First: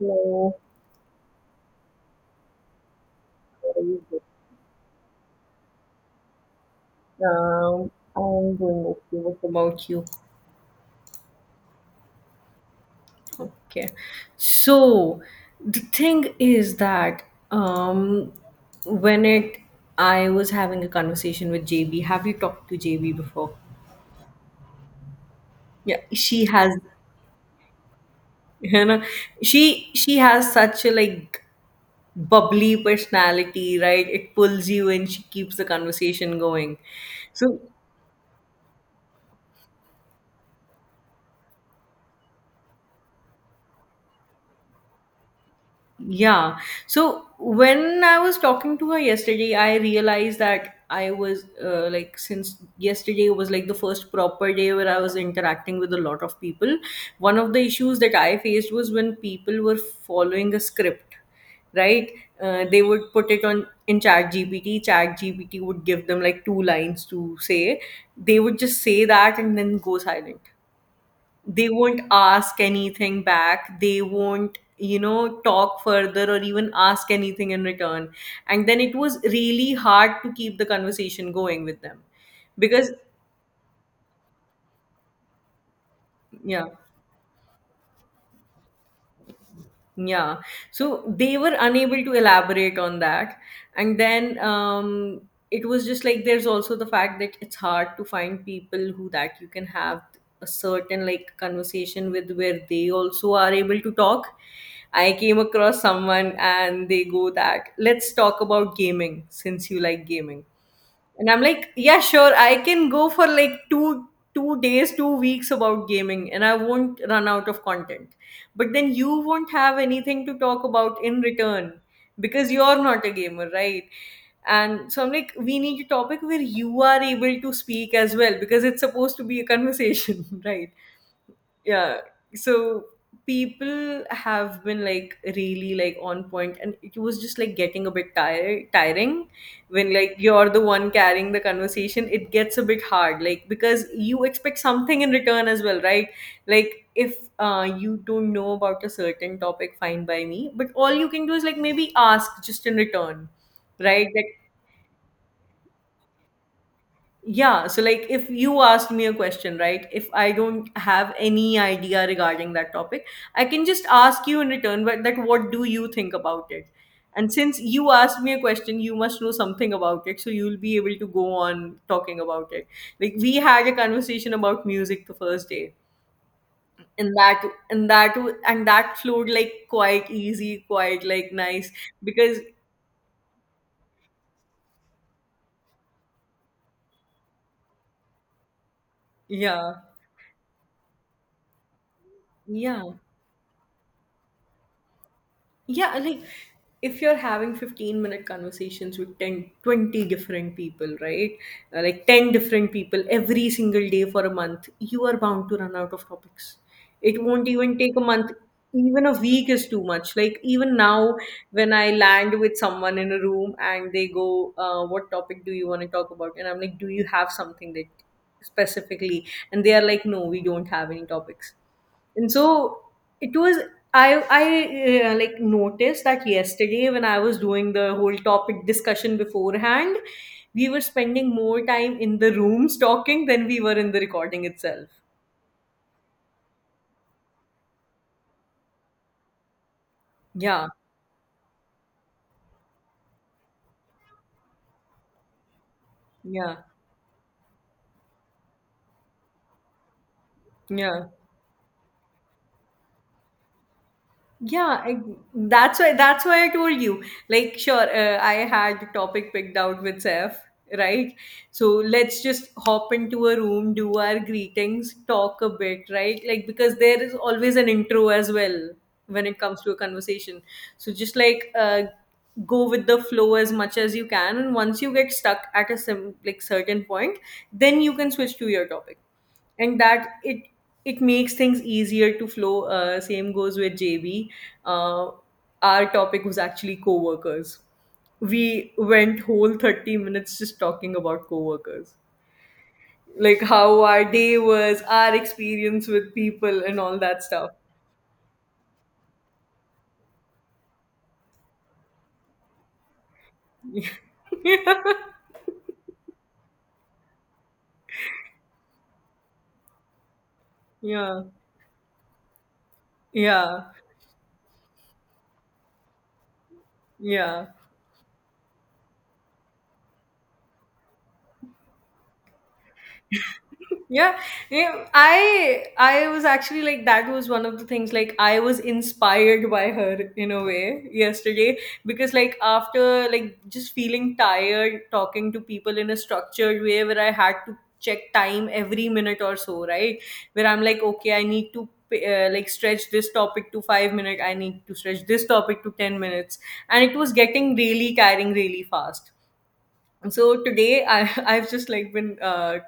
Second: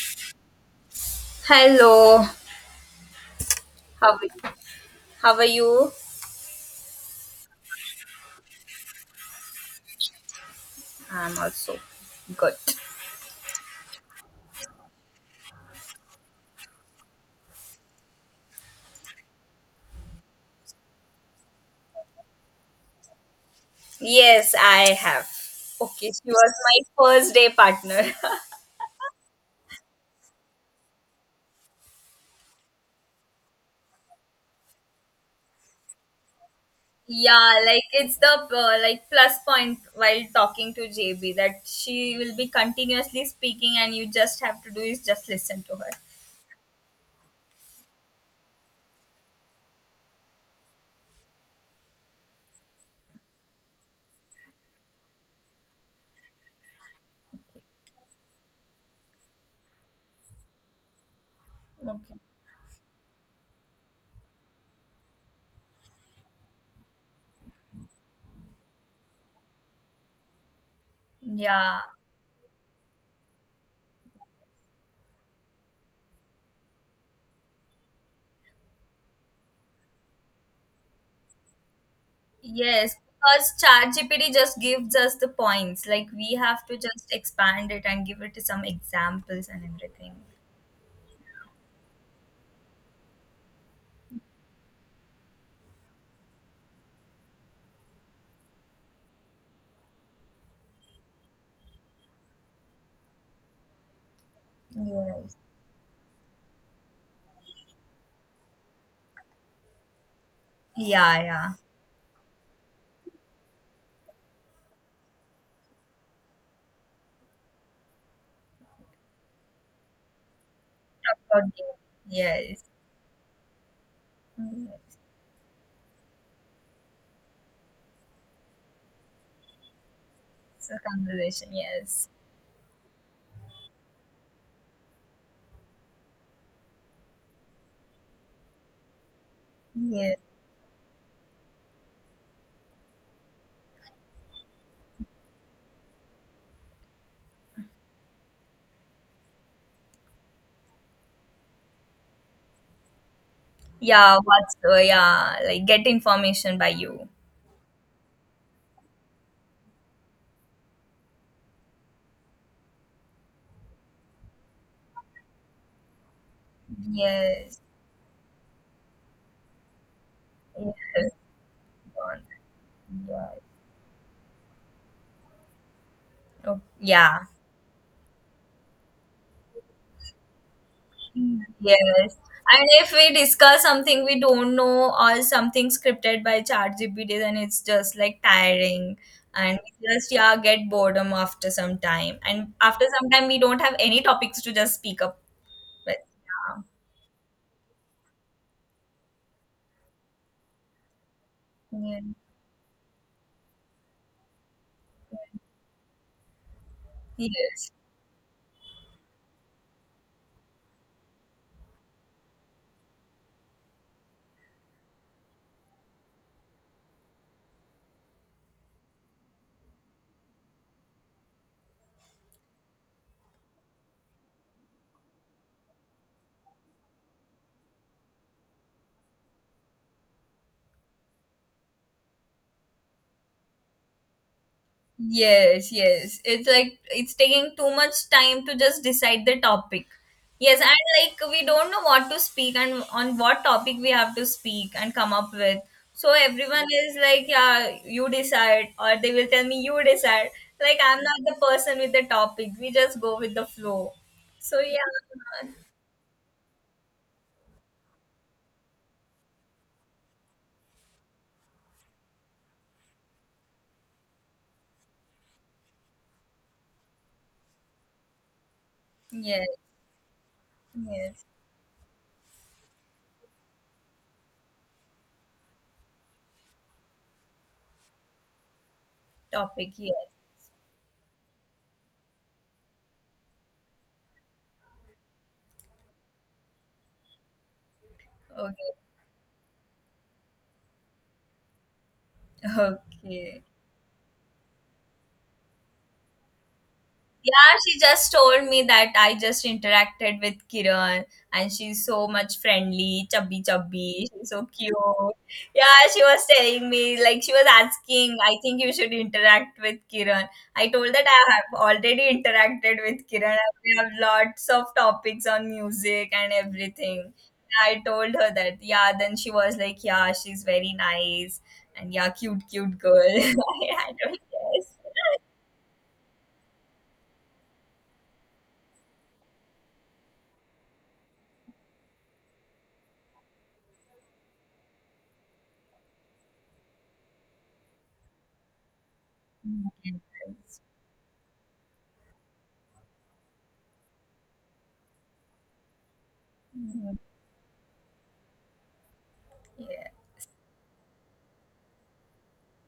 Hello, Hello, how are you how are you? How are you? doing? I'm doing okay. What about you? I'm also good. Okay. So the thing is that um, when it I was having a conversation with JB. Have you talked to JB before? Yes, I have. Yeah, Okay, she she was has. my first day partner. You know, she has such a like bubbly personality, right? It pulls you in. She keeps the conversation going. So Yeah, like it's the like plus point while talking to JB that she will be continuously speaking and you just have to do is just listen to her. yeah. So when I was talking to her yesterday, I realized that I was like, since yesterday was like the first proper day where I was interacting with a lot of people, one of the issues that I faced was when people were following a script, right? Okay. They would put it on in chat gpt would give them like two lines to say. They would just say that and then go silent. They Yeah. won't ask anything back, they won't talk further or even ask anything in return, and then it was really hard to keep the conversation going with them because Yes, because ChatGPT just gives us the points. Like we yeah. have to just expand it and give it some examples and everything. Yeah. So they were unable to elaborate on that. And then it was just like there's also the fact that it's hard to find people who that you can have a certain like conversation with where they also are able to talk. I Yes. came across someone and they go that let's talk about gaming since you like gaming, Yeah, and I'm yeah. like, yeah, sure, I can go for like two days, 2 weeks about gaming and I won't run out of content, but then you won't have anything to talk about in About return you. because Yes. you're not a gamer, right? And Yes. so I'm like, we need a topic where you are able to speak as well because it's supposed to be a conversation right? It's a conversation. Yeah. Yes. So people have been like really like on point and it was just like getting a bit tire tiring when like Yes. you're the one carrying the conversation. It gets a bit hard like because you expect something in return as well, right? Like if you don't know about a certain topic, fine by me, but all you can do is like maybe ask just in return, right? Yeah. That. What's yeah? Like get information by you. Yeah, so like if you ask me a question, right? If I don't have any idea regarding that topic, I can just ask you in return, but that what do you think about it? And since Yes. you asked me a question, you must know something about it, so you'll be able to Yes. go on talking about it. Like Yeah. we had a conversation about music the first day. Oh, And yeah. that and that flowed like quite easy, quite like Mm. nice Yes. because And if we discuss something we don't know or something scripted by ChatGPT, then it's just like tiring and yeah. we just yeah get boredom after some time. And after Yeah. some time, we don't have any topics to just speak up with. Yeah, like Yeah. if you're having 15-minute conversations with 10, 20 different people, right? Yeah. Like 10 different people every single day for a month, you are bound to run out of topics. It won't Yes. even take a month, even a week is too much. Like, even now, when I land with someone in a room and they go what topic do you want to talk about, and I'm like, do you have something that specifically, and they are like, no, we don't have any topics. And so it was I I like noticed that yesterday when I was doing the whole topic discussion beforehand, we were spending more time in the rooms talking than we were in the recording itself. Yes, yes. It's like it's taking too much time to just decide the topic. Yes, Yeah. and like we don't know what to speak and on what topic we have to speak and come up with. So Yeah. everyone is like, yeah, you decide, or they will tell me you decide. Like I'm Yeah. not the person with the topic. We just go with the flow. So Yeah, yeah. that's why I told you. Like, sure, I had the topic picked out with Seth, right? So let's just hop into a room, do our greetings, talk a bit, right? Like, because there is always an intro as well when it Yes, comes to a conversation. So just yes. like go with the flow as much as you can, and once you get stuck at a like certain point, then you can switch to your topic, Topic, and that yes. it makes things easier to flow. Same goes with JB. Uh, our topic was actually co-workers. Okay. We went whole 30 minutes just talking about co-workers. Like Okay. how our day was, our experience with people and all that stuff. Yeah, she just told me that I just interacted with Kiran and she's so much friendly, chubby chubby, she's so cute. Yeah, she was telling me, like she was asking, I think you should interact with Kiran. I told that Yeah. I have already interacted with Kiran. Yeah. We have lots of topics on music and everything. Yeah. Yeah, I told her that, yeah, then she was like, yeah, she's very nice and yeah, cute, cute girl. I Yeah, don't I was actually like that was one of the things. Like, I was inspired by her in a way yesterday because like after like just feeling tired talking to people in a structured way where I had to check time every minute or so, right? Where guess. I'm like, okay, I need to like stretch this topic to 5 minutes, I need to stretch this topic to 10 minutes, and it was getting really tiring really fast. Yeah, So today I, I've just like been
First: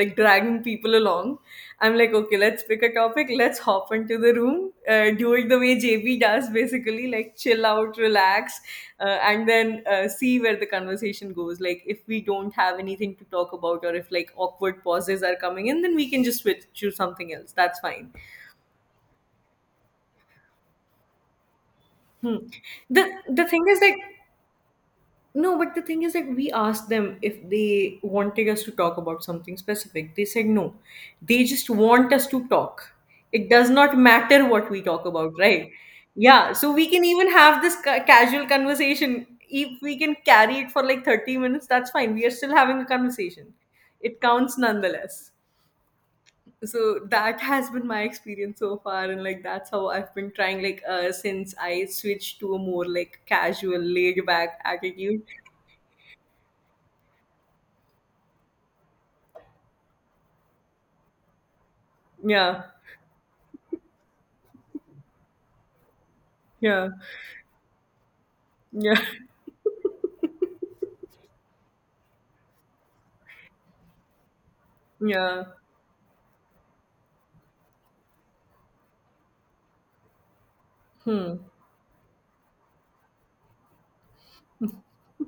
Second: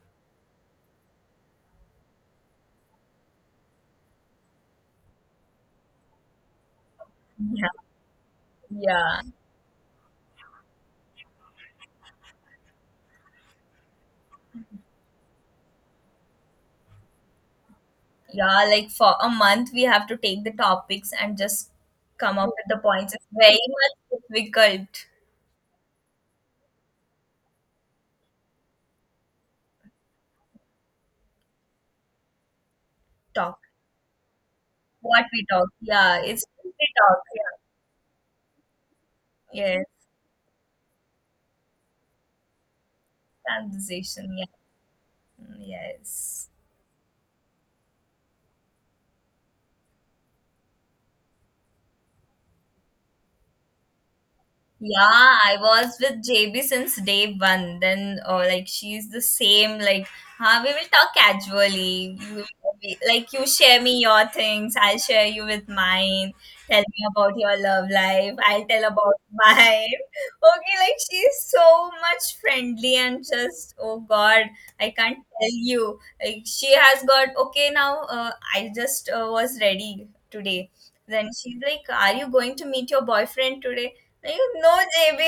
like dragging people along. I'm like, okay, let's pick a topic, let's hop into the room, do it the way JB does, basically like chill yeah, out, relax, yeah. and then see where the conversation goes. Like if we don't have anything to talk about, or if like awkward pauses are coming in, then we can just switch to something else, that's fine. Yeah, like for a month, we have to take the topics and just Hmm. come up with the the points. It's the very thing is like, much difficult no, but the thing is, like, we asked them if they wanted us to talk about something specific. They said no. They just want us to talk. It talk. does not matter what we talk What about, we talk, right? yeah, it's Yeah. So we we can talk, even have this casual conversation. yeah, If yes, we can carry it for like 30 minutes, that's fine. We are still having a conversation. It conversation, yeah, counts nonetheless. mm, yes. So that has been my experience so far, and like that's how I've been trying. Like, since I switched to a more like casual, laid back Yeah, attitude. I was with JB since day one. Then, oh, like she's the same. Like, huh, we will talk casually. Yeah. You, like, you share me your things. I'll share you with mine. Tell Yeah, me about your love life. I'll tell yeah, about mine. Okay, like she's so much friendly and just oh God, I can't yeah. tell you. Like she has got okay now. I just was ready today. Then Hmm. she's like, "Are you going to meet your boyfriend today?" You know, JB,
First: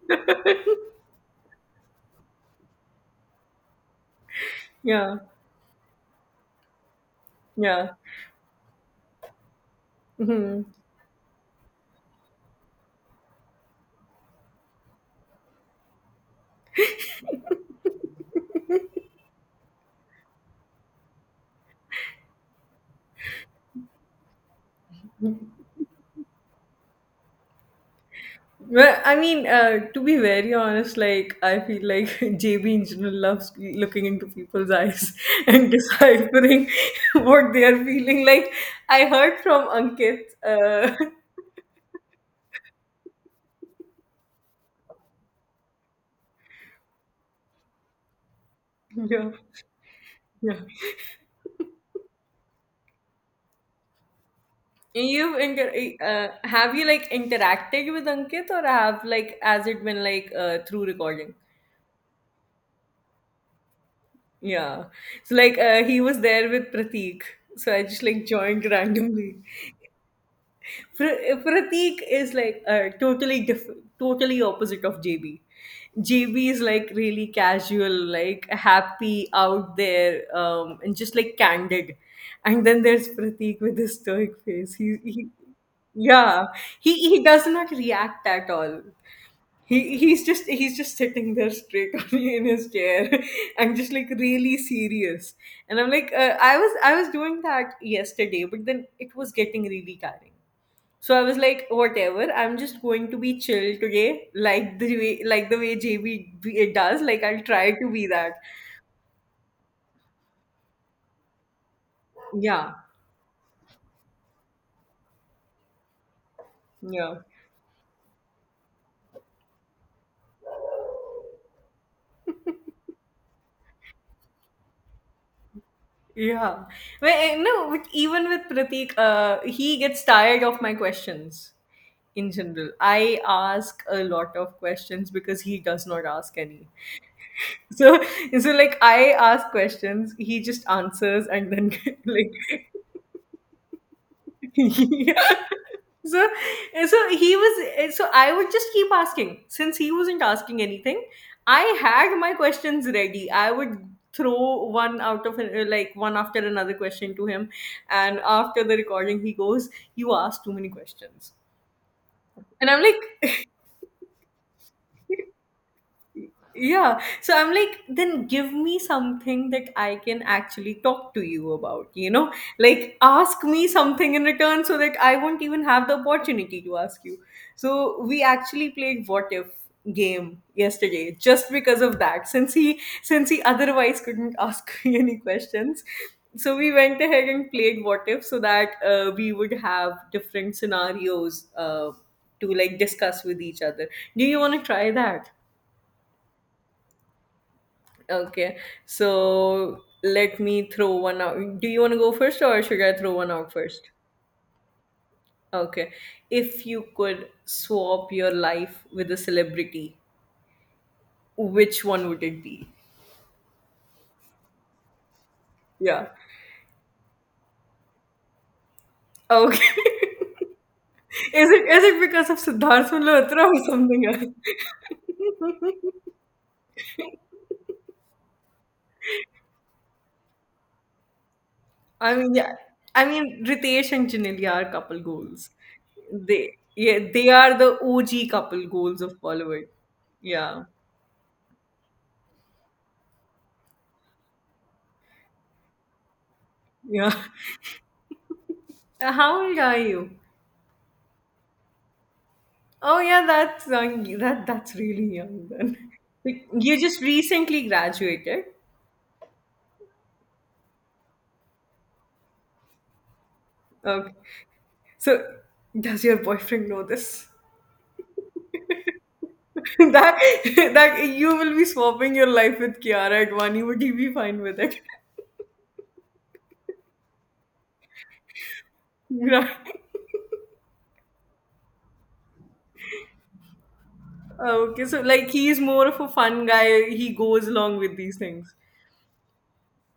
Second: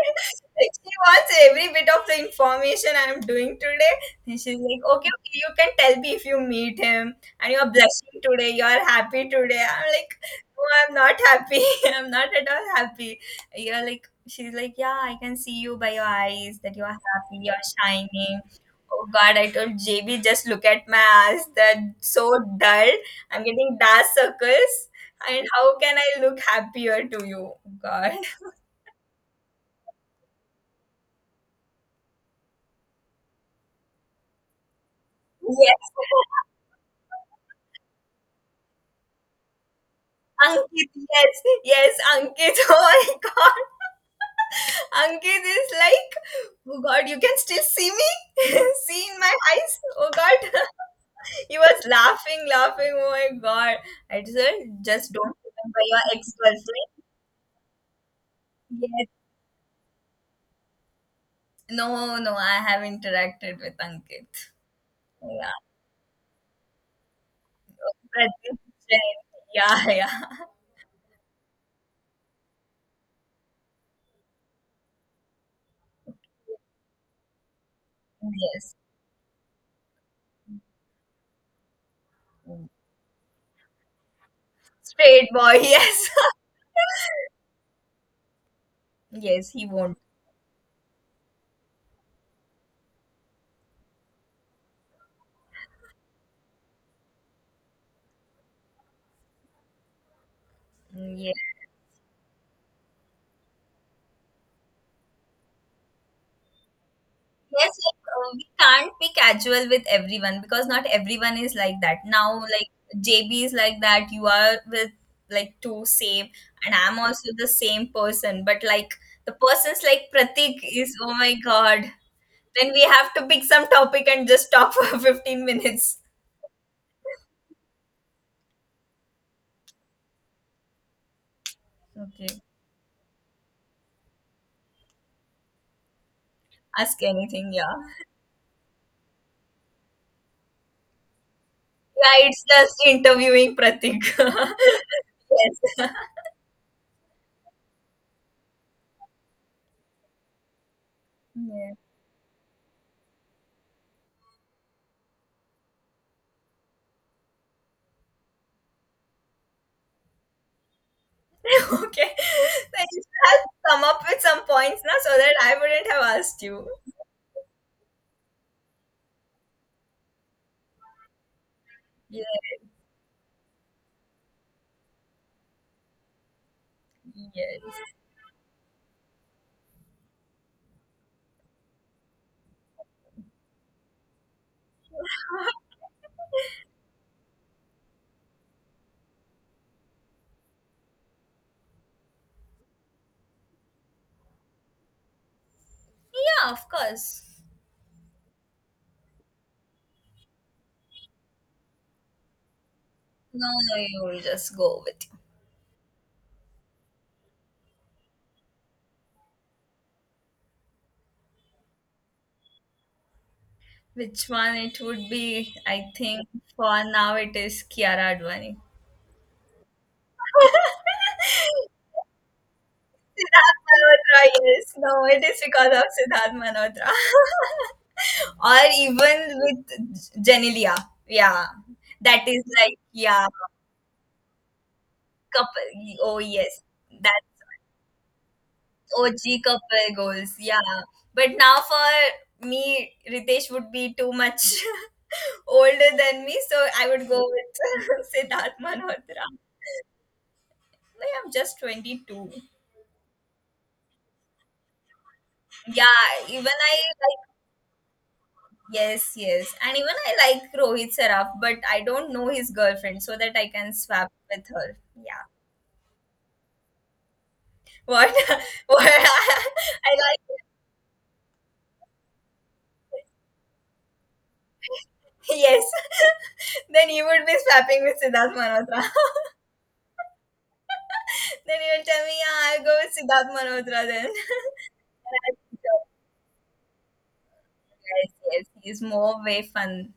like, she wants every bit of the information I'm doing today. And she's like, okay, Yeah, okay, you can tell me if you meet him and you're yeah. blushing today, you're happy today. I'm like, Hmm. no, I'm not happy. I'm not at all happy. You're like, she's like, yeah, I can see you by your eyes that you are happy, you're shining. Oh God, I told JB, just look at my eyes. They're so dull. I'm getting dark circles. And how can I look happier to you? Oh God. Well, I mean, to be very honest, like I feel like JB in general loves looking into people's eyes and Yes, deciphering what they are feeling. Like, I heard from Ankit. Ankit, Uh, yes, yes, Ankit. Oh my god, Ankit is like, oh god, you can still see me, see in yeah, my eyes. Oh god, yeah. he was laughing, laughing. Oh my god, I said, just don't You've inter- remember your ex have you girlfriend. like interacted with Ankit, or have Yes, like as it been like through recording? no, no, I have interacted with Ankit. Yeah. So Yeah, like he was there with Pratik. So I just like Pratik joined Jain. randomly. Yeah, yeah, Pra- Pratik is like totally different, totally opposite of JB. JB is like really casual, like yes, happy out there, and just like candid. And then there's Pratik with his stoic face. He straight boy. Yes, Yeah, he does not react at all. yes, he he won't. he's just he's just sitting there straight on in his chair and just like really serious, and I'm like, I was doing that yesterday, but then it was getting really tiring. So I Yes. was like, whatever, I'm just going to be chill today, like the way, like the way JB it does. Like, I'll try Yes, to like be that. we can't be casual with everyone because not everyone is like that. Now, like Yeah. JB is like that. You are with like two same, and I'm Yeah. also the same person. But like the person's like Pratik is oh my god. Then we have to pick some topic and just talk for 15 minutes. Yeah. Well, eh, no, with, even with Pratik, he gets tired of my questions in Okay, general. I ask a lot of questions because he does not ask any. ask anything. Yeah, So, so like I ask questions, he just answers, and then yeah. like It's just interviewing Pratik. yeah. Yes. So, so he was. So I would just keep asking. Since he wasn't asking anything, I Yeah. had my questions ready. I would throw one out of like one after another question to him, and after the recording, he goes, "You asked too many questions," Okay. and I'm I just have like. to come up with some points now so that I wouldn't have asked you. Yeah. So I'm like, then give me something that I can actually talk to you about, you Yeah, know? Like, ask me something in return so that I won't even have the opportunity to ask you. yes. So we actually played what if game yesterday just because of that, since he otherwise couldn't ask me any questions, so we went ahead and played what if so that we would have different scenarios to like discuss with each other. Do you want to try that? Yeah, of course. Okay, so let me throw one out. Do you want to go first or should I throw one No, out no, first? you will just go with Okay, if you could swap your life with a celebrity, which one would it be? which one it would be. I Yeah. think for now it is Kiara Advani. Okay. Is it because of Siddharth Malhotra Siddharth or something Malhotra, else? yes. No, it is because of Siddharth Malhotra. or even with Jenilia. Yeah, I that mean, is yeah. like I yeah, mean, Ritesh and Janelia are couple goals. couple. Oh They yes, yeah, that they are the OG couple goals of OG Bollywood. couple goals. Yeah. Yeah, but now for me, Ritesh would be too much. Older than me, so I would Yeah. go with Siddharth Malhotra. How old are you? Like, I'm just 22. Oh yeah, that's young. That's really young then. Yeah, Like, even I you just like, recently graduated. yes, yes. And even I like Rohit Saraf, but I don't know his girlfriend so that I can swap Okay. with her. Yeah. So does your boyfriend know this? What? What? I that like, that you will be swapping your life with Kiara at one. Would he be fine with it? yes. Then he would be swapping with Siddharth Malhotra. Right. Then he will tell me, yeah, I'll go with Siddharth Malhotra then. Okay. So like he's more So, of a fun guy. He goes along with yes, these yes. things. He's more way fun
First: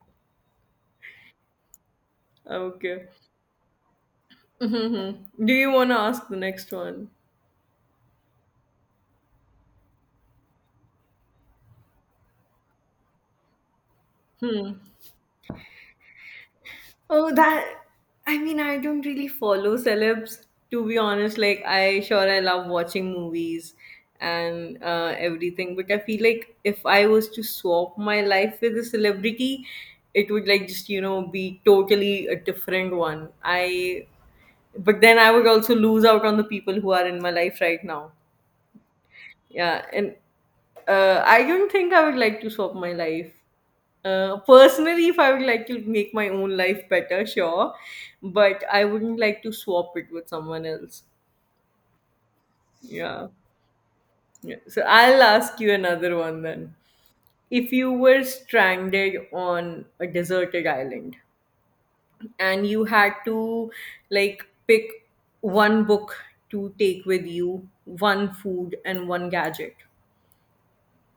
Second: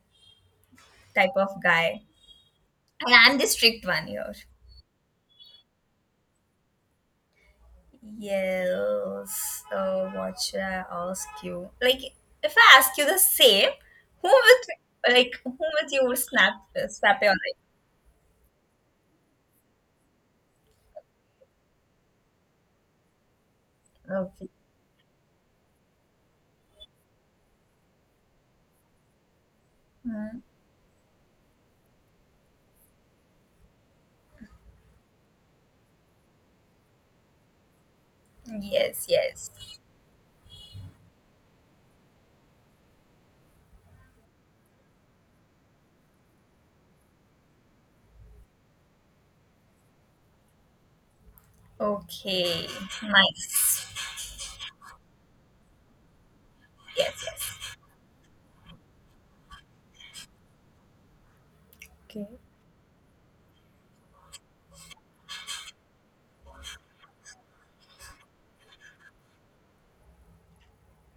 type of guy. Okay. And I'm the strict one here. Hmm. Do you want to ask the next one? Yes. What should I ask you? Like, if I ask you the same, who Hmm. would like whom would you would snap snap your Oh, like? that. I mean, I don't really follow celebs, to be honest. Like, I sure I love watching movies Okay. and everything, but I feel like if I was to swap my life with a celebrity, it Hmm. would like just be totally a different one. But then I would also lose out on the people who are in my life right now. Yes. Yes. Yeah, and I don't think I would like to swap my life personally. If I would like to make my own life better, sure, but I wouldn't like to swap it with someone else. Okay. Yeah. Nice. Yeah, so I'll ask you another one then. Yes. Yes. If you were stranded on a deserted island Okay. and you had to like pick one book to take with you, one food and one gadget,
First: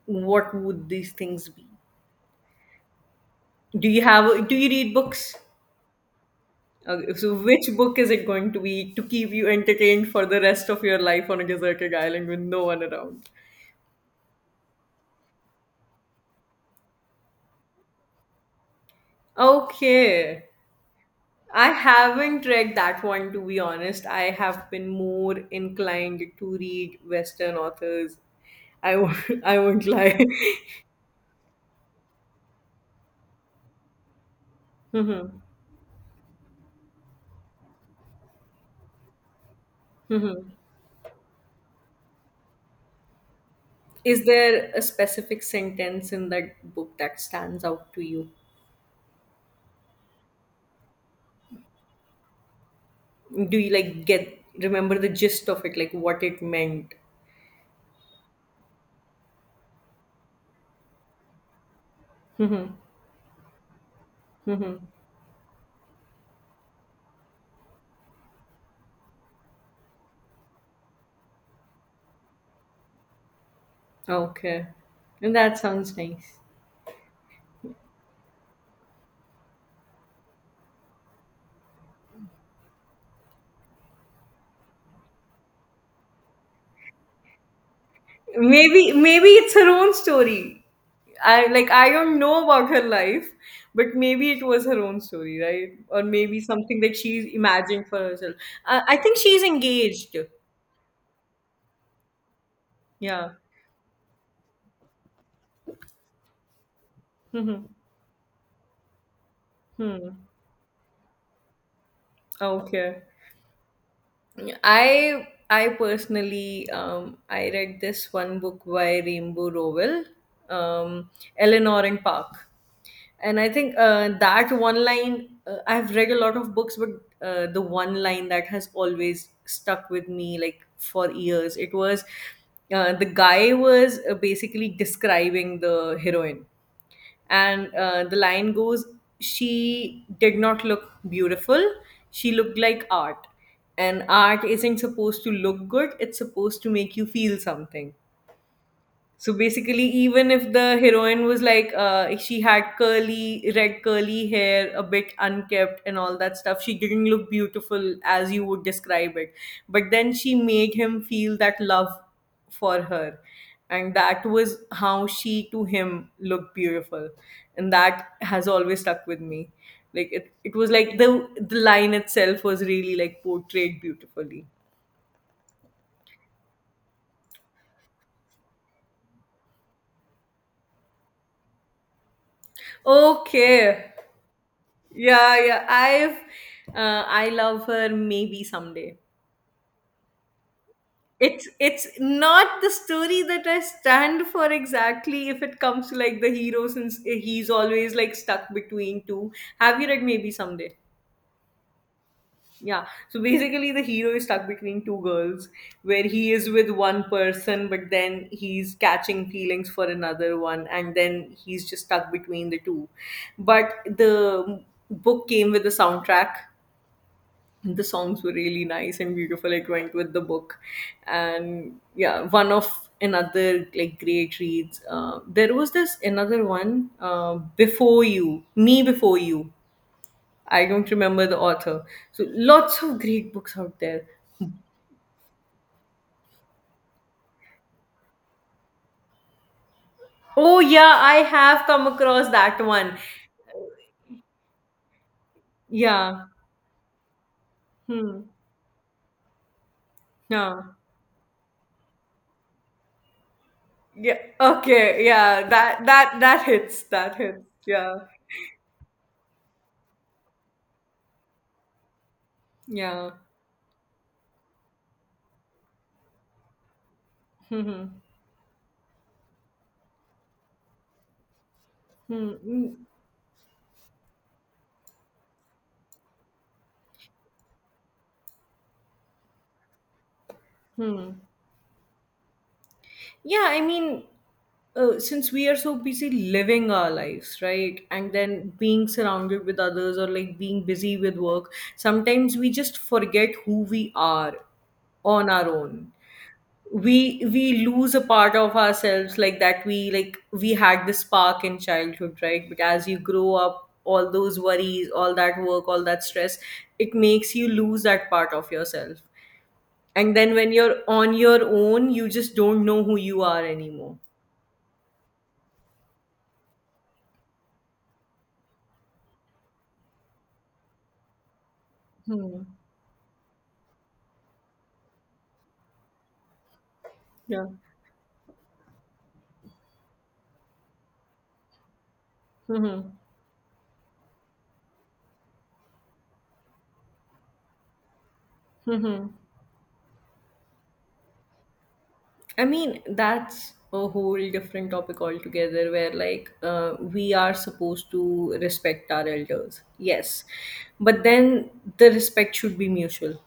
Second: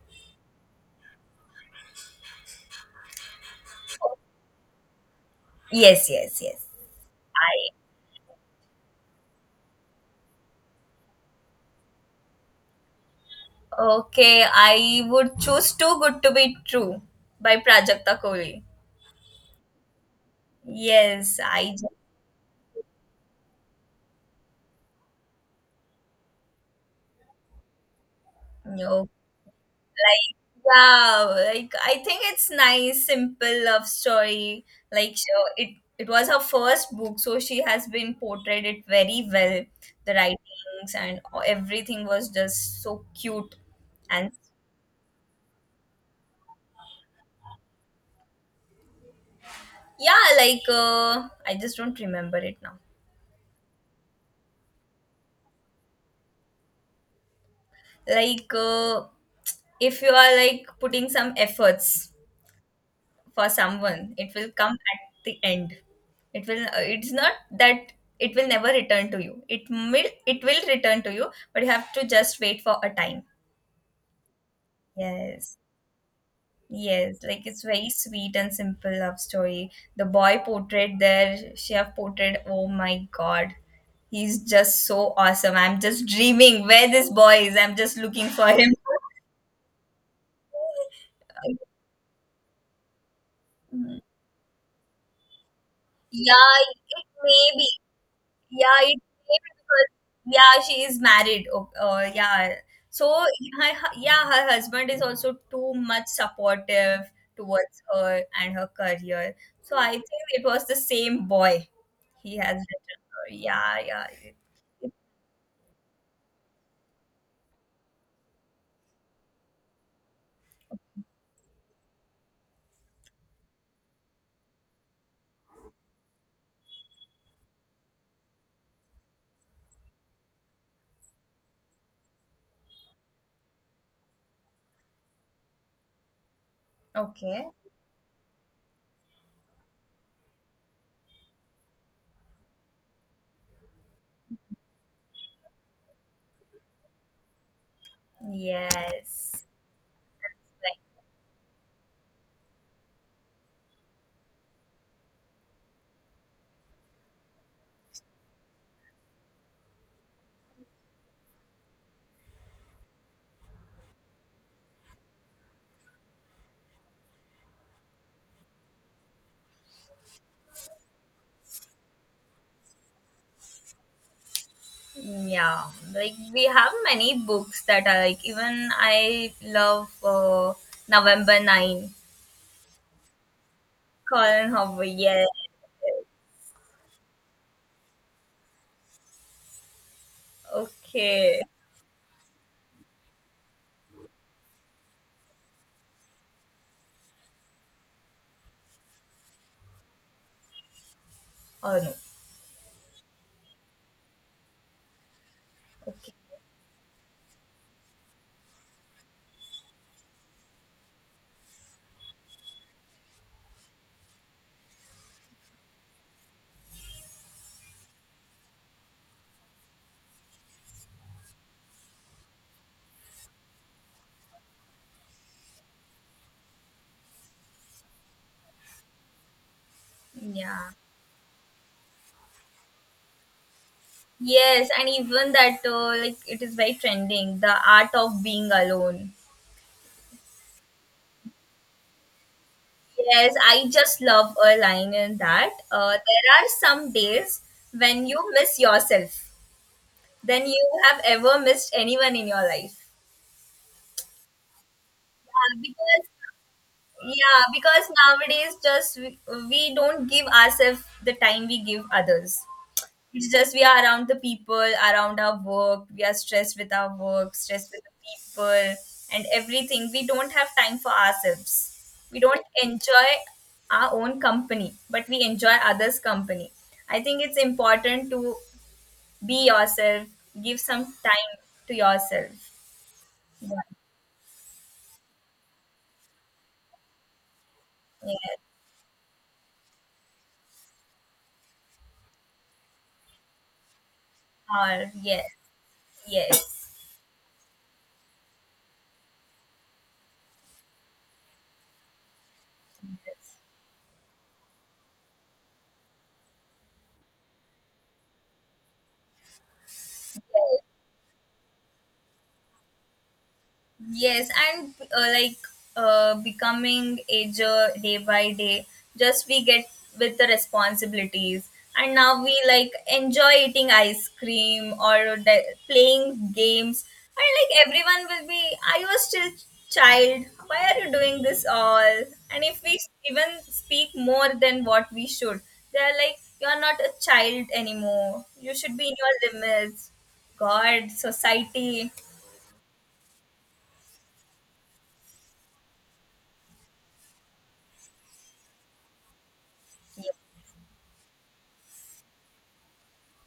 what would these things be? Do you read books? Yes. Yes. Yes. Okay, so which I. book is it going to be to keep you entertained for the rest of your life on a deserted island with no one around? Okay. I would choose "Too Good to Be True" by Prajakta Kohli. Okay. Yes. I I. haven't read that one, to be honest. I have been more inclined to read Western authors. I No. won't, I won't lie. Like, yeah, like I think it's nice, simple love story. Like, Mhm, so it was her first book, so she has been portrayed it very well. The mhm. writings and everything was just so cute, Is and there a specific sentence in that book that stands out to you? yeah, like I just don't remember it now. Do you like get remember the gist of it, like what it meant? Like, if you are like putting some efforts Mhm, for someone it will come mhm. at the end. It will it's not that it will never return to you. It will it will return to you, but you have to just wait for a time. Okay. That Yes, sounds nice. yes, like it's very sweet and simple love story. The boy portrayed there, she have portrayed, oh my god, he's just so awesome. I'm just dreaming where this boy is. I'm just looking for him. Maybe maybe it's her own story. I like I don't know about her life, but maybe it was her own story, right? Or Yeah, maybe something that it she may be. imagined for herself. Yeah, I it think came she's because engaged. yeah, she is married. Oh, yeah. So Yeah. her, yeah, her husband is also too much supportive Hmm. towards her and her career. So I Hmm. think it was the same boy he has written Okay. her. Yeah, yeah. I personally, I read this one book by Rainbow Rowell, um, Eleanor and Park, and I think that one line, I've read a lot of books, but the one line that has always stuck with me like for years, it was, the guy was basically describing the heroine, Okay. and the line goes, she did not look beautiful, she looked like art, and art isn't supposed to look good, it's supposed to make you feel something. So Yes. basically, even if the Like heroine was like, she had curly, red curly hair, a bit unkempt, and all that stuff, she didn't look beautiful as you would describe it. But then she made him feel that love for her. And that was how she to him looked beautiful. And that has always stuck with me. Like it was like the line itself was really like portrayed beautifully. yeah, like we have many books that are like even I love November 9, Okay. Colin Hoover. Yes. Yeah, yeah. I love her maybe someday. Okay. It's not the story that I stand for exactly if it comes to like the hero since he's always like stuck between two. Have you read maybe someday? Oh no. Yeah. So basically the hero is stuck between two girls where Okay. he is with one person but then he's catching feelings for another one and then he's just stuck between the two. But the book came with a soundtrack, the songs were really nice and beautiful, it went with the book. And yeah, one of another like great reads, there was this another one, before you, me before you. I Yeah. don't remember the author. So lots of great books out there. Yes, and even that like it is very trending. The art of being alone. Oh yeah, I have come across that one. Yes, I just love a line in that. There Yeah. are some days when you Hmm. miss yourself than Yeah. you have ever missed anyone in your life. Yeah, okay, yeah, Yeah, that because that that hits, that hits. yeah, because Yeah. nowadays just we don't give ourselves the time we give others. Yeah. It's just we are around the people, around our work. We are stressed with our work, stressed with Hmm. the people, and everything. We don't have time for ourselves. We Hmm. don't Hmm. enjoy our own company, but we enjoy others' company. I think it's important to be yourself, give some Hmm. time to yourself. Yeah, Yeah. I mean, since we are so busy living our lives, right? And Yes. then being surrounded with others or like being busy with work, sometimes we just forget who we are Or on yes. our own. Yes. We lose a part of ourselves like that, we like we had the spark in childhood, right? But as you grow Yes. up, all those worries, all that work, all that stress, it makes you lose that part of yourself. And Yes. then when you're on your own, you just don't know who you are anymore. Yes, and like becoming ager day by day, just we get with the responsibilities. And now we Hmm. like enjoy eating ice cream or playing games. And Yeah. like everyone will be, I was still child. Why are you doing this all? And if we Mm-hmm. even speak more than what we should, they're like, you are not a child anymore. You should be in Mm-hmm. your limits. God, society. I mean, that's a whole different topic altogether where, like, we are supposed to respect our elders. Ye- Yes. But then the respect should be mutual.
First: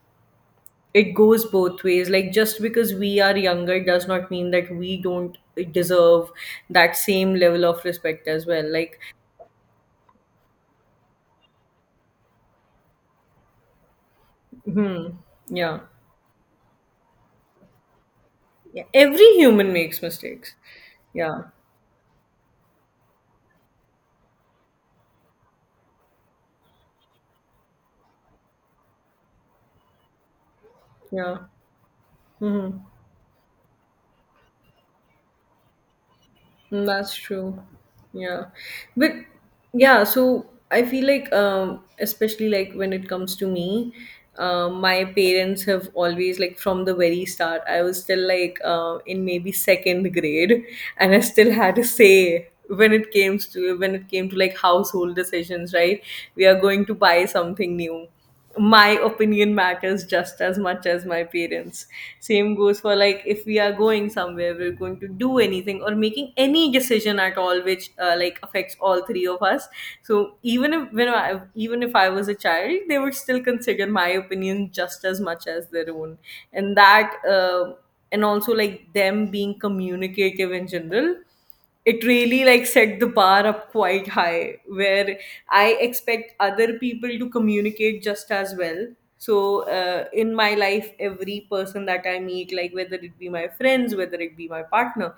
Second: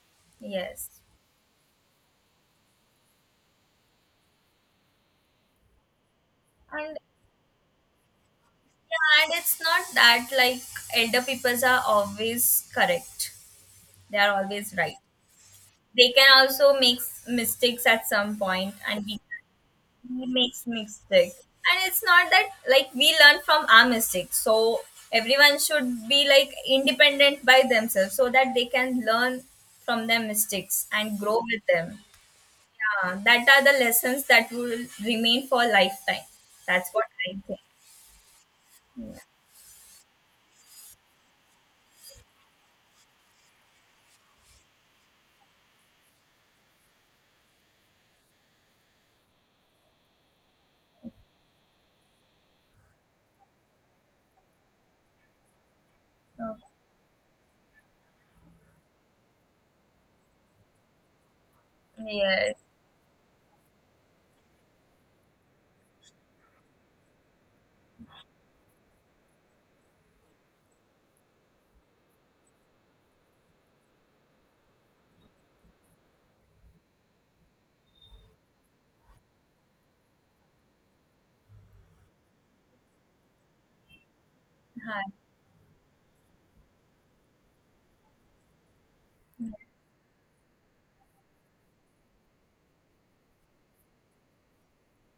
Yes. It goes both ways. Like, just because we are younger does not mean that we don't deserve that And same level of respect as well. Like, yeah, and it's not that like elder peoples are always correct. They are always right. hmm. Yeah. They can also make mistakes at some point, Yeah. and Every human makes we mistakes. make mistakes. Yeah. And it's not that like we learn from our mistakes. So everyone should be like independent by themselves, so that they can learn from their mistakes and Yeah. grow with them. Hmm. Yeah, that are the lessons that will remain for lifetime. Mm, That's what that's I think. true. Yeah. But yeah, so I feel like, um, especially like when it comes to me, um, my parents have always like from the very start, I was still like in maybe second grade, and I still had a say when it came to like household decisions, right? We Yeah. are going to buy something new, my opinion matters just as much as my parents. Okay. Same Yes. goes for like if we are going somewhere, we're going to do anything or making any decision at all, which like affects all three of us. So even if I was a child, they would still consider my opinion just as much as their own. And that and also like them being communicative in general, it really like set the bar up quite high, Hi. where I expect other people to communicate just as well. So in my life, every person that I meet, like whether it be my friends, whether it be my partner,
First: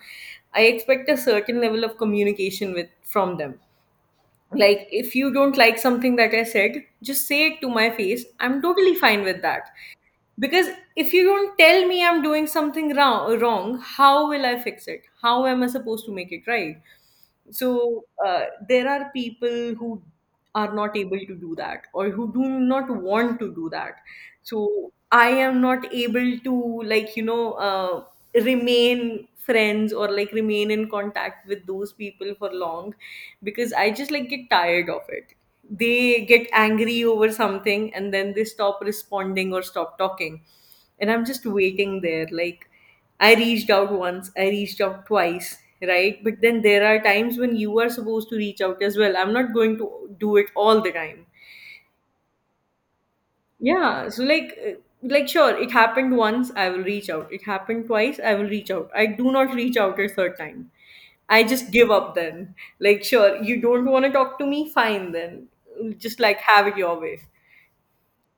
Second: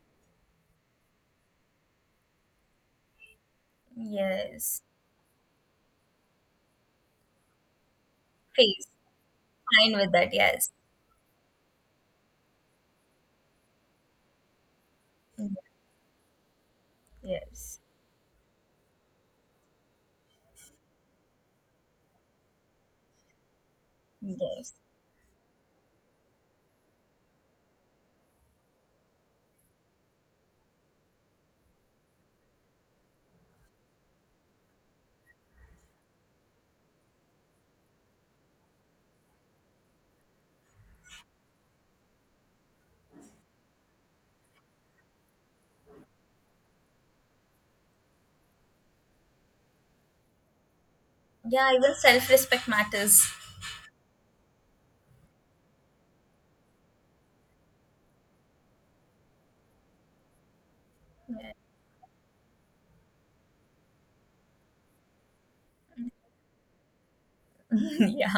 I expect a certain level of communication with from them. Yes. Like if you don't like something that I said, just say it to my face, I'm Face. totally fine with that. Fine with that. Because Yes. if you don't tell me I'm doing something wrong, how will I fix it, how Mm, am I supposed to make it right? yes. So there are people who are not able to do that or who do not want to do that. So Yes. I am not able to like remain friends or like remain in contact with those people for long, because I just like get tired of it. They get angry over something and then they stop responding or stop talking, and I'm just waiting there like, I reached out once, I reached out twice, right? But then there are times when you are supposed to reach out as well. I'm not going to do it all the time. Yeah, even self respect matters. Yeah, so like sure, it happened once, I will reach out, it happened twice, I will reach out, I do not reach out a third time, I Yeah. just give up then. Like sure, you don't want to talk to me, fine then, just like have it your way. Yeah.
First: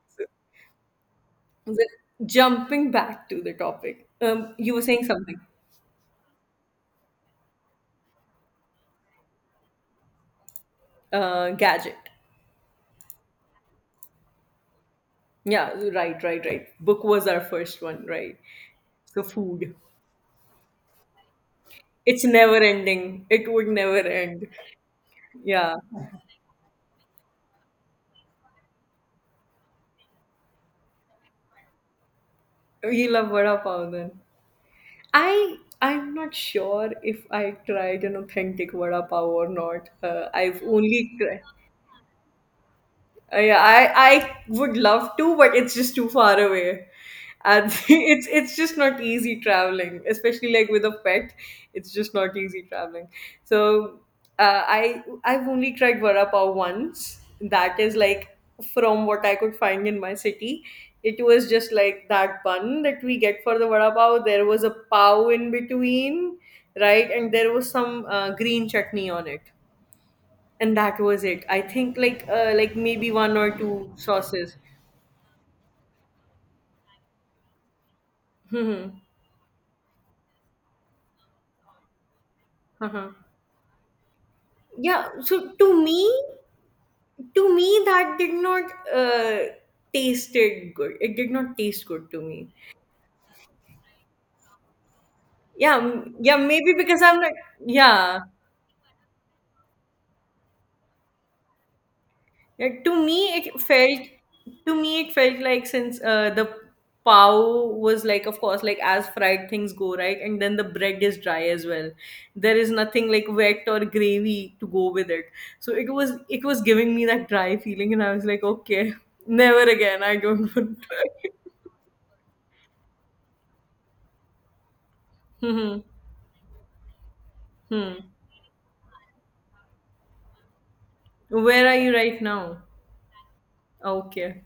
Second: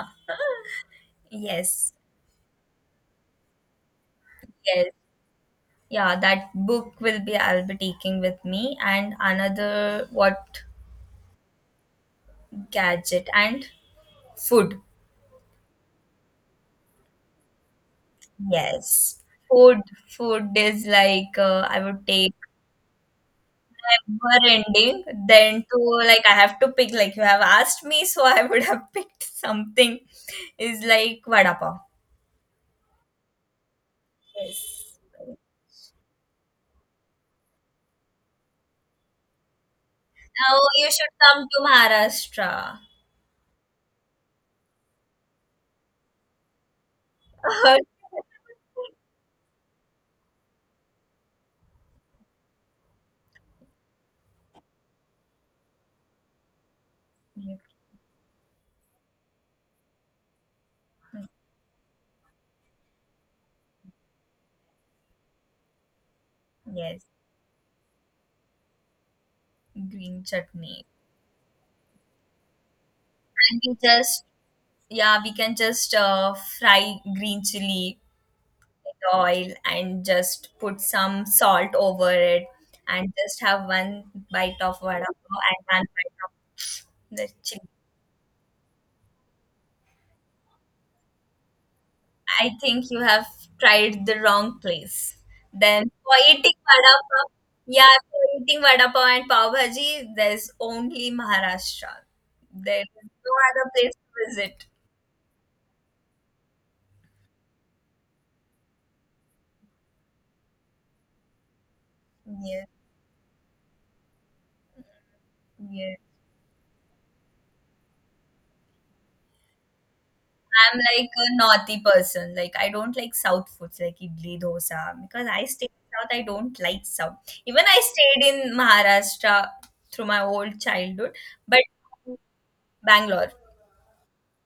Well, Yes. jumping back to the topic, you were Yes. saying something. Yeah, that book will be I'll be taking with me. And another what, Gadget. gadget and food. Yeah, right, right, right. Book was our first one, right? So Yes. food. Food food is like I would It's take never ending. It would never end. were ending then Yeah. to. Like I have to pick. Like you have asked me, so I would have picked something is like vada pav. We love vada pav then. Yes, I'm not sure if I tried an authentic vada pav or not. I've now you should only tried. come to Maharashtra. Yeah, I would love to, but it's just too far away, and it's just not easy traveling, especially like with a pet. It's just not easy traveling. So I've only tried vada pav once. That is like from what I could find in my city. It was just like that bun that we get for the vada pav. There was a pav in between, Yes, right? And there was some green chutney on it, green and chutney. that was it. I think like maybe one or And we two just sauces. yeah, we can just fry green chili Hmm. with oil and just put some salt over it Uh-huh. and just have one bite of Yeah. vada pav So and to one me, bite of the to chili. me that did not uh, tasted good. It did not taste good to me. I think you have tried the wrong place. Yeah. Then for Yeah. eating Maybe vada because I'm not. pav, yeah, Yeah. for eating vada pav and pav bhaji, there's only Maharashtra. Yeah, There to is me no it other place felt to visit. to me it felt like since the pow was like of course like as fried things go, right? And then the bread is dry as well, there Yeah, is nothing like wet or gravy to go with it. So it yeah. was it was giving me that dry feeling and I was like, okay, never again, I don't want I'm like a naughty person. Like I don't like South foods like idli, dosa because I stayed to. in South. I don't like South. Even I Hmm. Hmm. stayed in Maharashtra through my whole childhood, but Where are you right now? Bangalore. Okay.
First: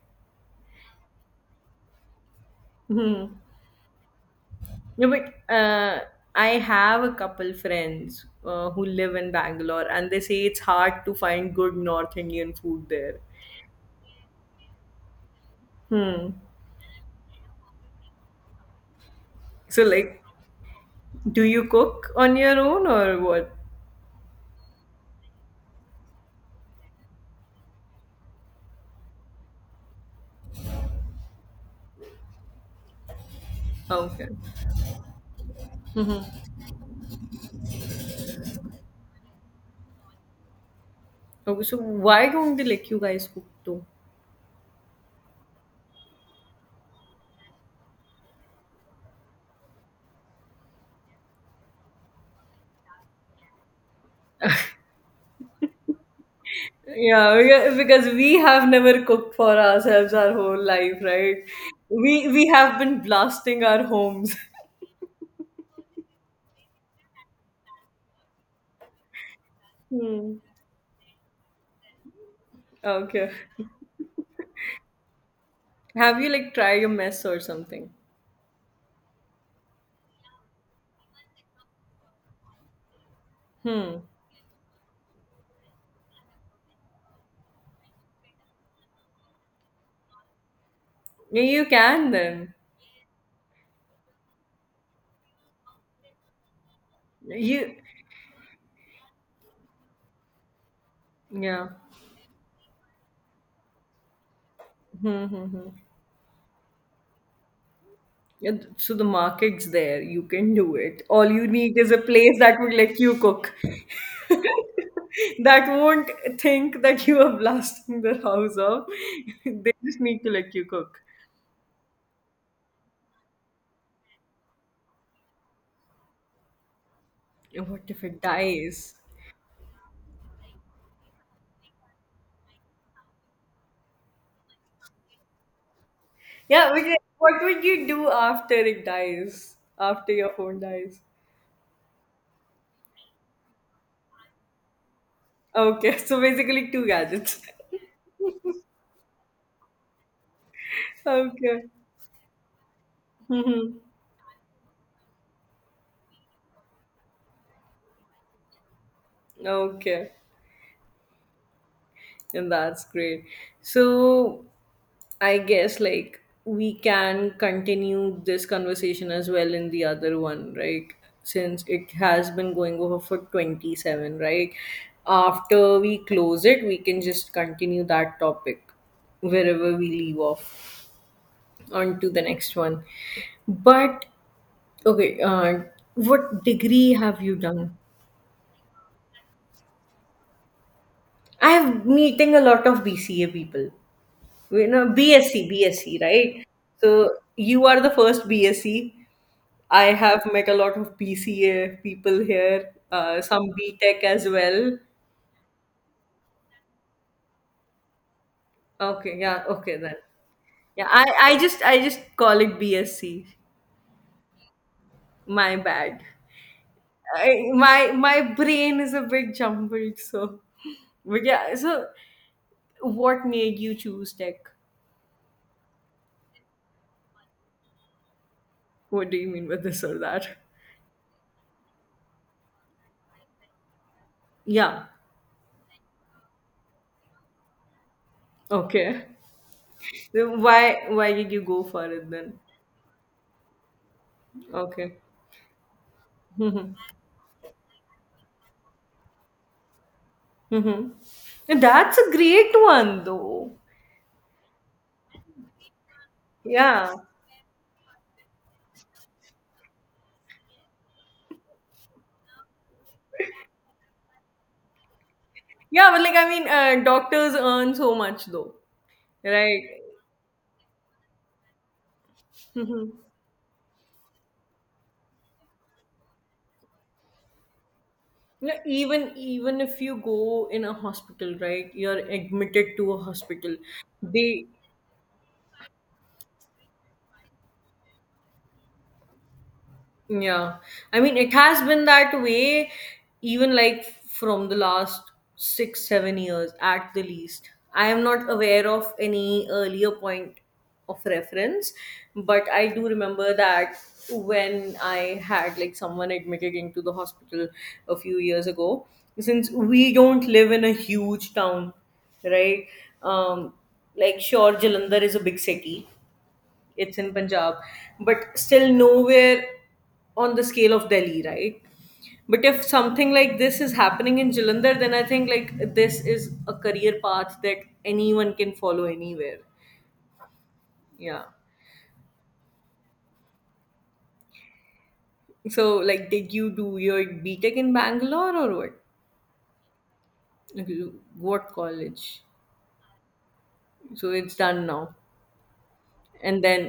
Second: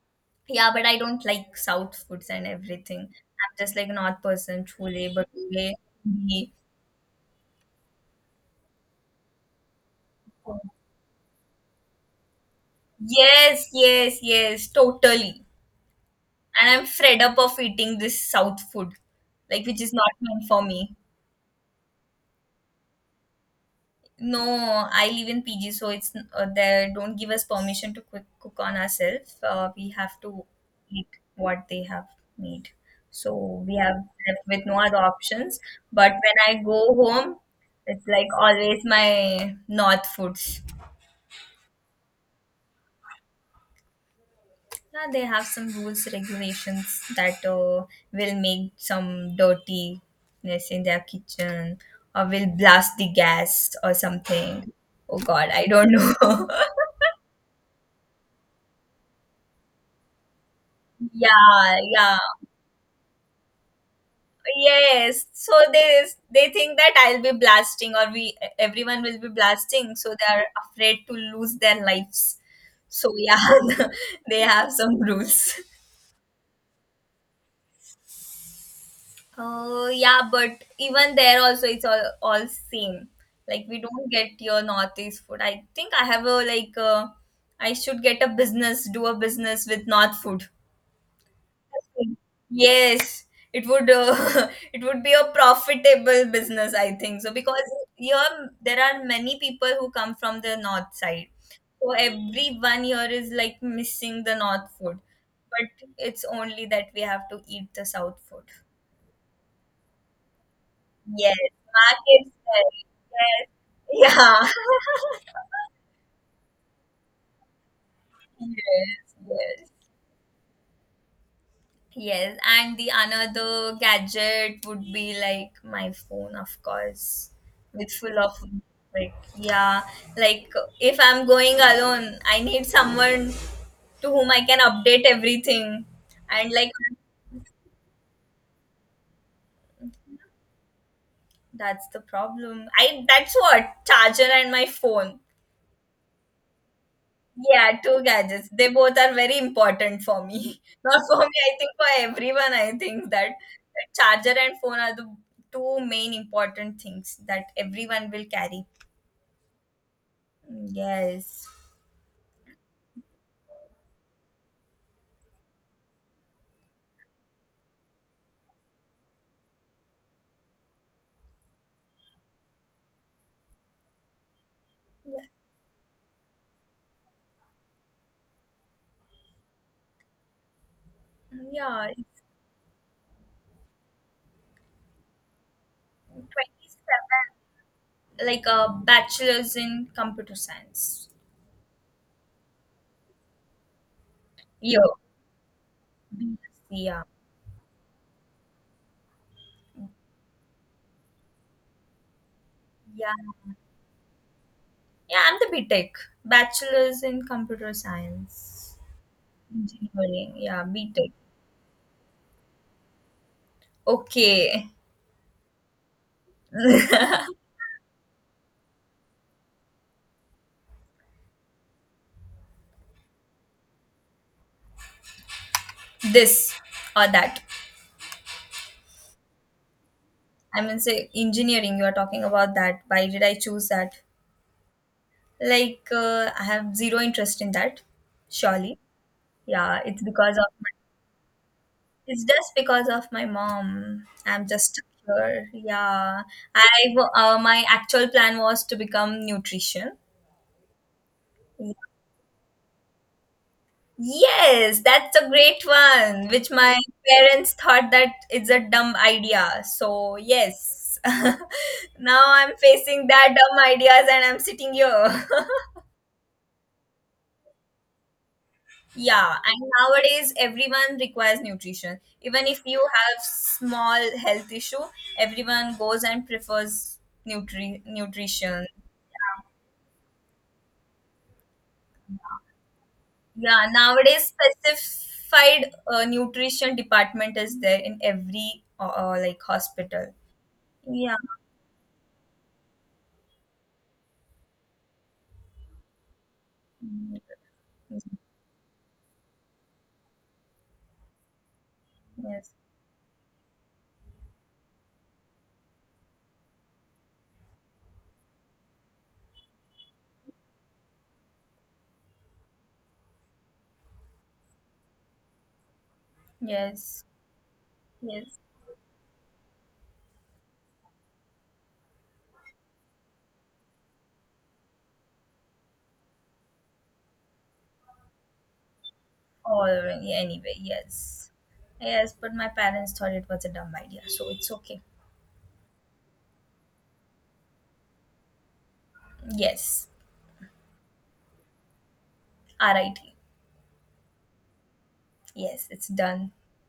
Yeah, but I don't like South foods and everything. Hmm. I'm just like a North person, No, chole, but bhature. I Idli. have a couple friends who live in Bangalore, and they say it's hard to find good North Indian food there. Yes, yes, yes, totally. Hmm. And I'm fed up of eating this South food, like which So, is not like, meant for me. do you cook on your own or what? No, I live in PG, so it's they don't give us permission to cook, cook on ourselves. We have to eat what they have made. So we have Okay. left with no other options. But when I go home, it's like always my north foods. Okay. So, why don't they let you guys cook too? Yeah, they have some rules, regulations that will make some dirtiness in their kitchen or will blast the gas or something. Oh God, I don't know. Yeah, because we have never cooked for ourselves our whole life, right? Yeah, yeah. We have been blasting our homes. Yes, so they think that I'll be blasting, or we everyone will be blasting, so they Hmm. are afraid to lose their lives. So Okay. yeah, they have some rules. Have you like tried a mess or something? Oh yeah, but even there also it's all same. Like we Hmm. don't get your northeast food. I think I have a like I should get a business, do a business with north food. Yeah, you can then. Yes, it would it would be a profitable business, I think. So because You here there are many people who come from the north side. yeah. So every 1 year like missing the north food. Hmm, hmm, hmm. But it's only that we have to eat the south food. Yeah, so the market's there. You can do it. All Yes, you need is a market place that would side. let you cook. Yes. Yeah. That won't think that you are blasting the house off. Yes, yes. They just need to let you cook. Yes, and the another gadget would be like my phone, of course, Yeah, what with if full it of dies? like yeah, like if I'm going alone, I need someone to whom I can update everything, and like Yeah, but then what would you do after it dies? After your phone dies? that's the problem. I that's what charger and my phone. Okay, so basically two gadgets. Yeah, two gadgets. They both are very important for me. Not for me, I Okay. think for everyone, I think that Hmm. Hmm. charger and phone are the two main important things that everyone will carry. Okay. Mm, yes. And that's great. So I guess like we can continue this conversation as well in the other one, right? Since it has been going over for 27, right? After we close it, we can just continue that topic wherever we leave off. Yeah, On to the next one. But okay, what degree 27, have you done? like a bachelor's in computer science. I have meeting a lot of BCA people. You Yo. know, BSc, BSc, right? Yeah. So you are the first BSc. I have met a lot of BCA people here, Yeah. Some B Tech as well. Yeah, I'm the B Tech. Bachelor's in computer science. Okay, yeah, okay then. Engineering. Yeah, Yeah, B Tech. I just call it BSc. Okay. My bad. My my brain is a bit jumbled, so but yeah. So, what made you choose tech? This or that. What do you mean by this or that? I mean, say engineering, you are talking about that. Why did I choose that? Yeah. Like, I have zero interest in that, surely. Okay. Yeah, it's because Then of my, why did you go for it it's then? just because of my mom. I'm just stuck Okay. here. Yeah, I Mm-hmm. My actual plan was to become nutrition. Mm-hmm. That's a great one though. Yes, that's a great one, which my Yeah. parents thought that it's a dumb idea. So, yes, now I'm facing that dumb ideas and I'm sitting here. Yeah, but like I mean, doctors earn so much though, Yeah, right? and nowadays everyone requires nutrition. Even if you Mm-hmm. have small health issue, everyone goes and prefers You know, nutrition. Even if you go in a hospital, right? You're admitted to a hospital. Yeah, nowadays They specified nutrition department is there in every like hospital. yeah. I Yeah. mean, it has been that way even like from the last 6, 7 years at the least. I am not aware of any earlier point of reference, but Yes, I do remember that when I had like someone admitted into the hospital a few years ago, since we don't live in a huge town, right? Um, like, sure, Jalandhar is a big city, it's yes, in Punjab, but yes. still nowhere on the scale of Delhi, right? But if something like this is happening in Jalandhar, then I think like this is a career path that anyone can follow anywhere. Already, anyway, Yeah. yes. Yes, but my parents thought it was a dumb idea, so it's okay. So like, did you do your B Tech in Bangalore or what? Yes, Like, you- what college? RIT. So it's done now. Yes, it's done. And then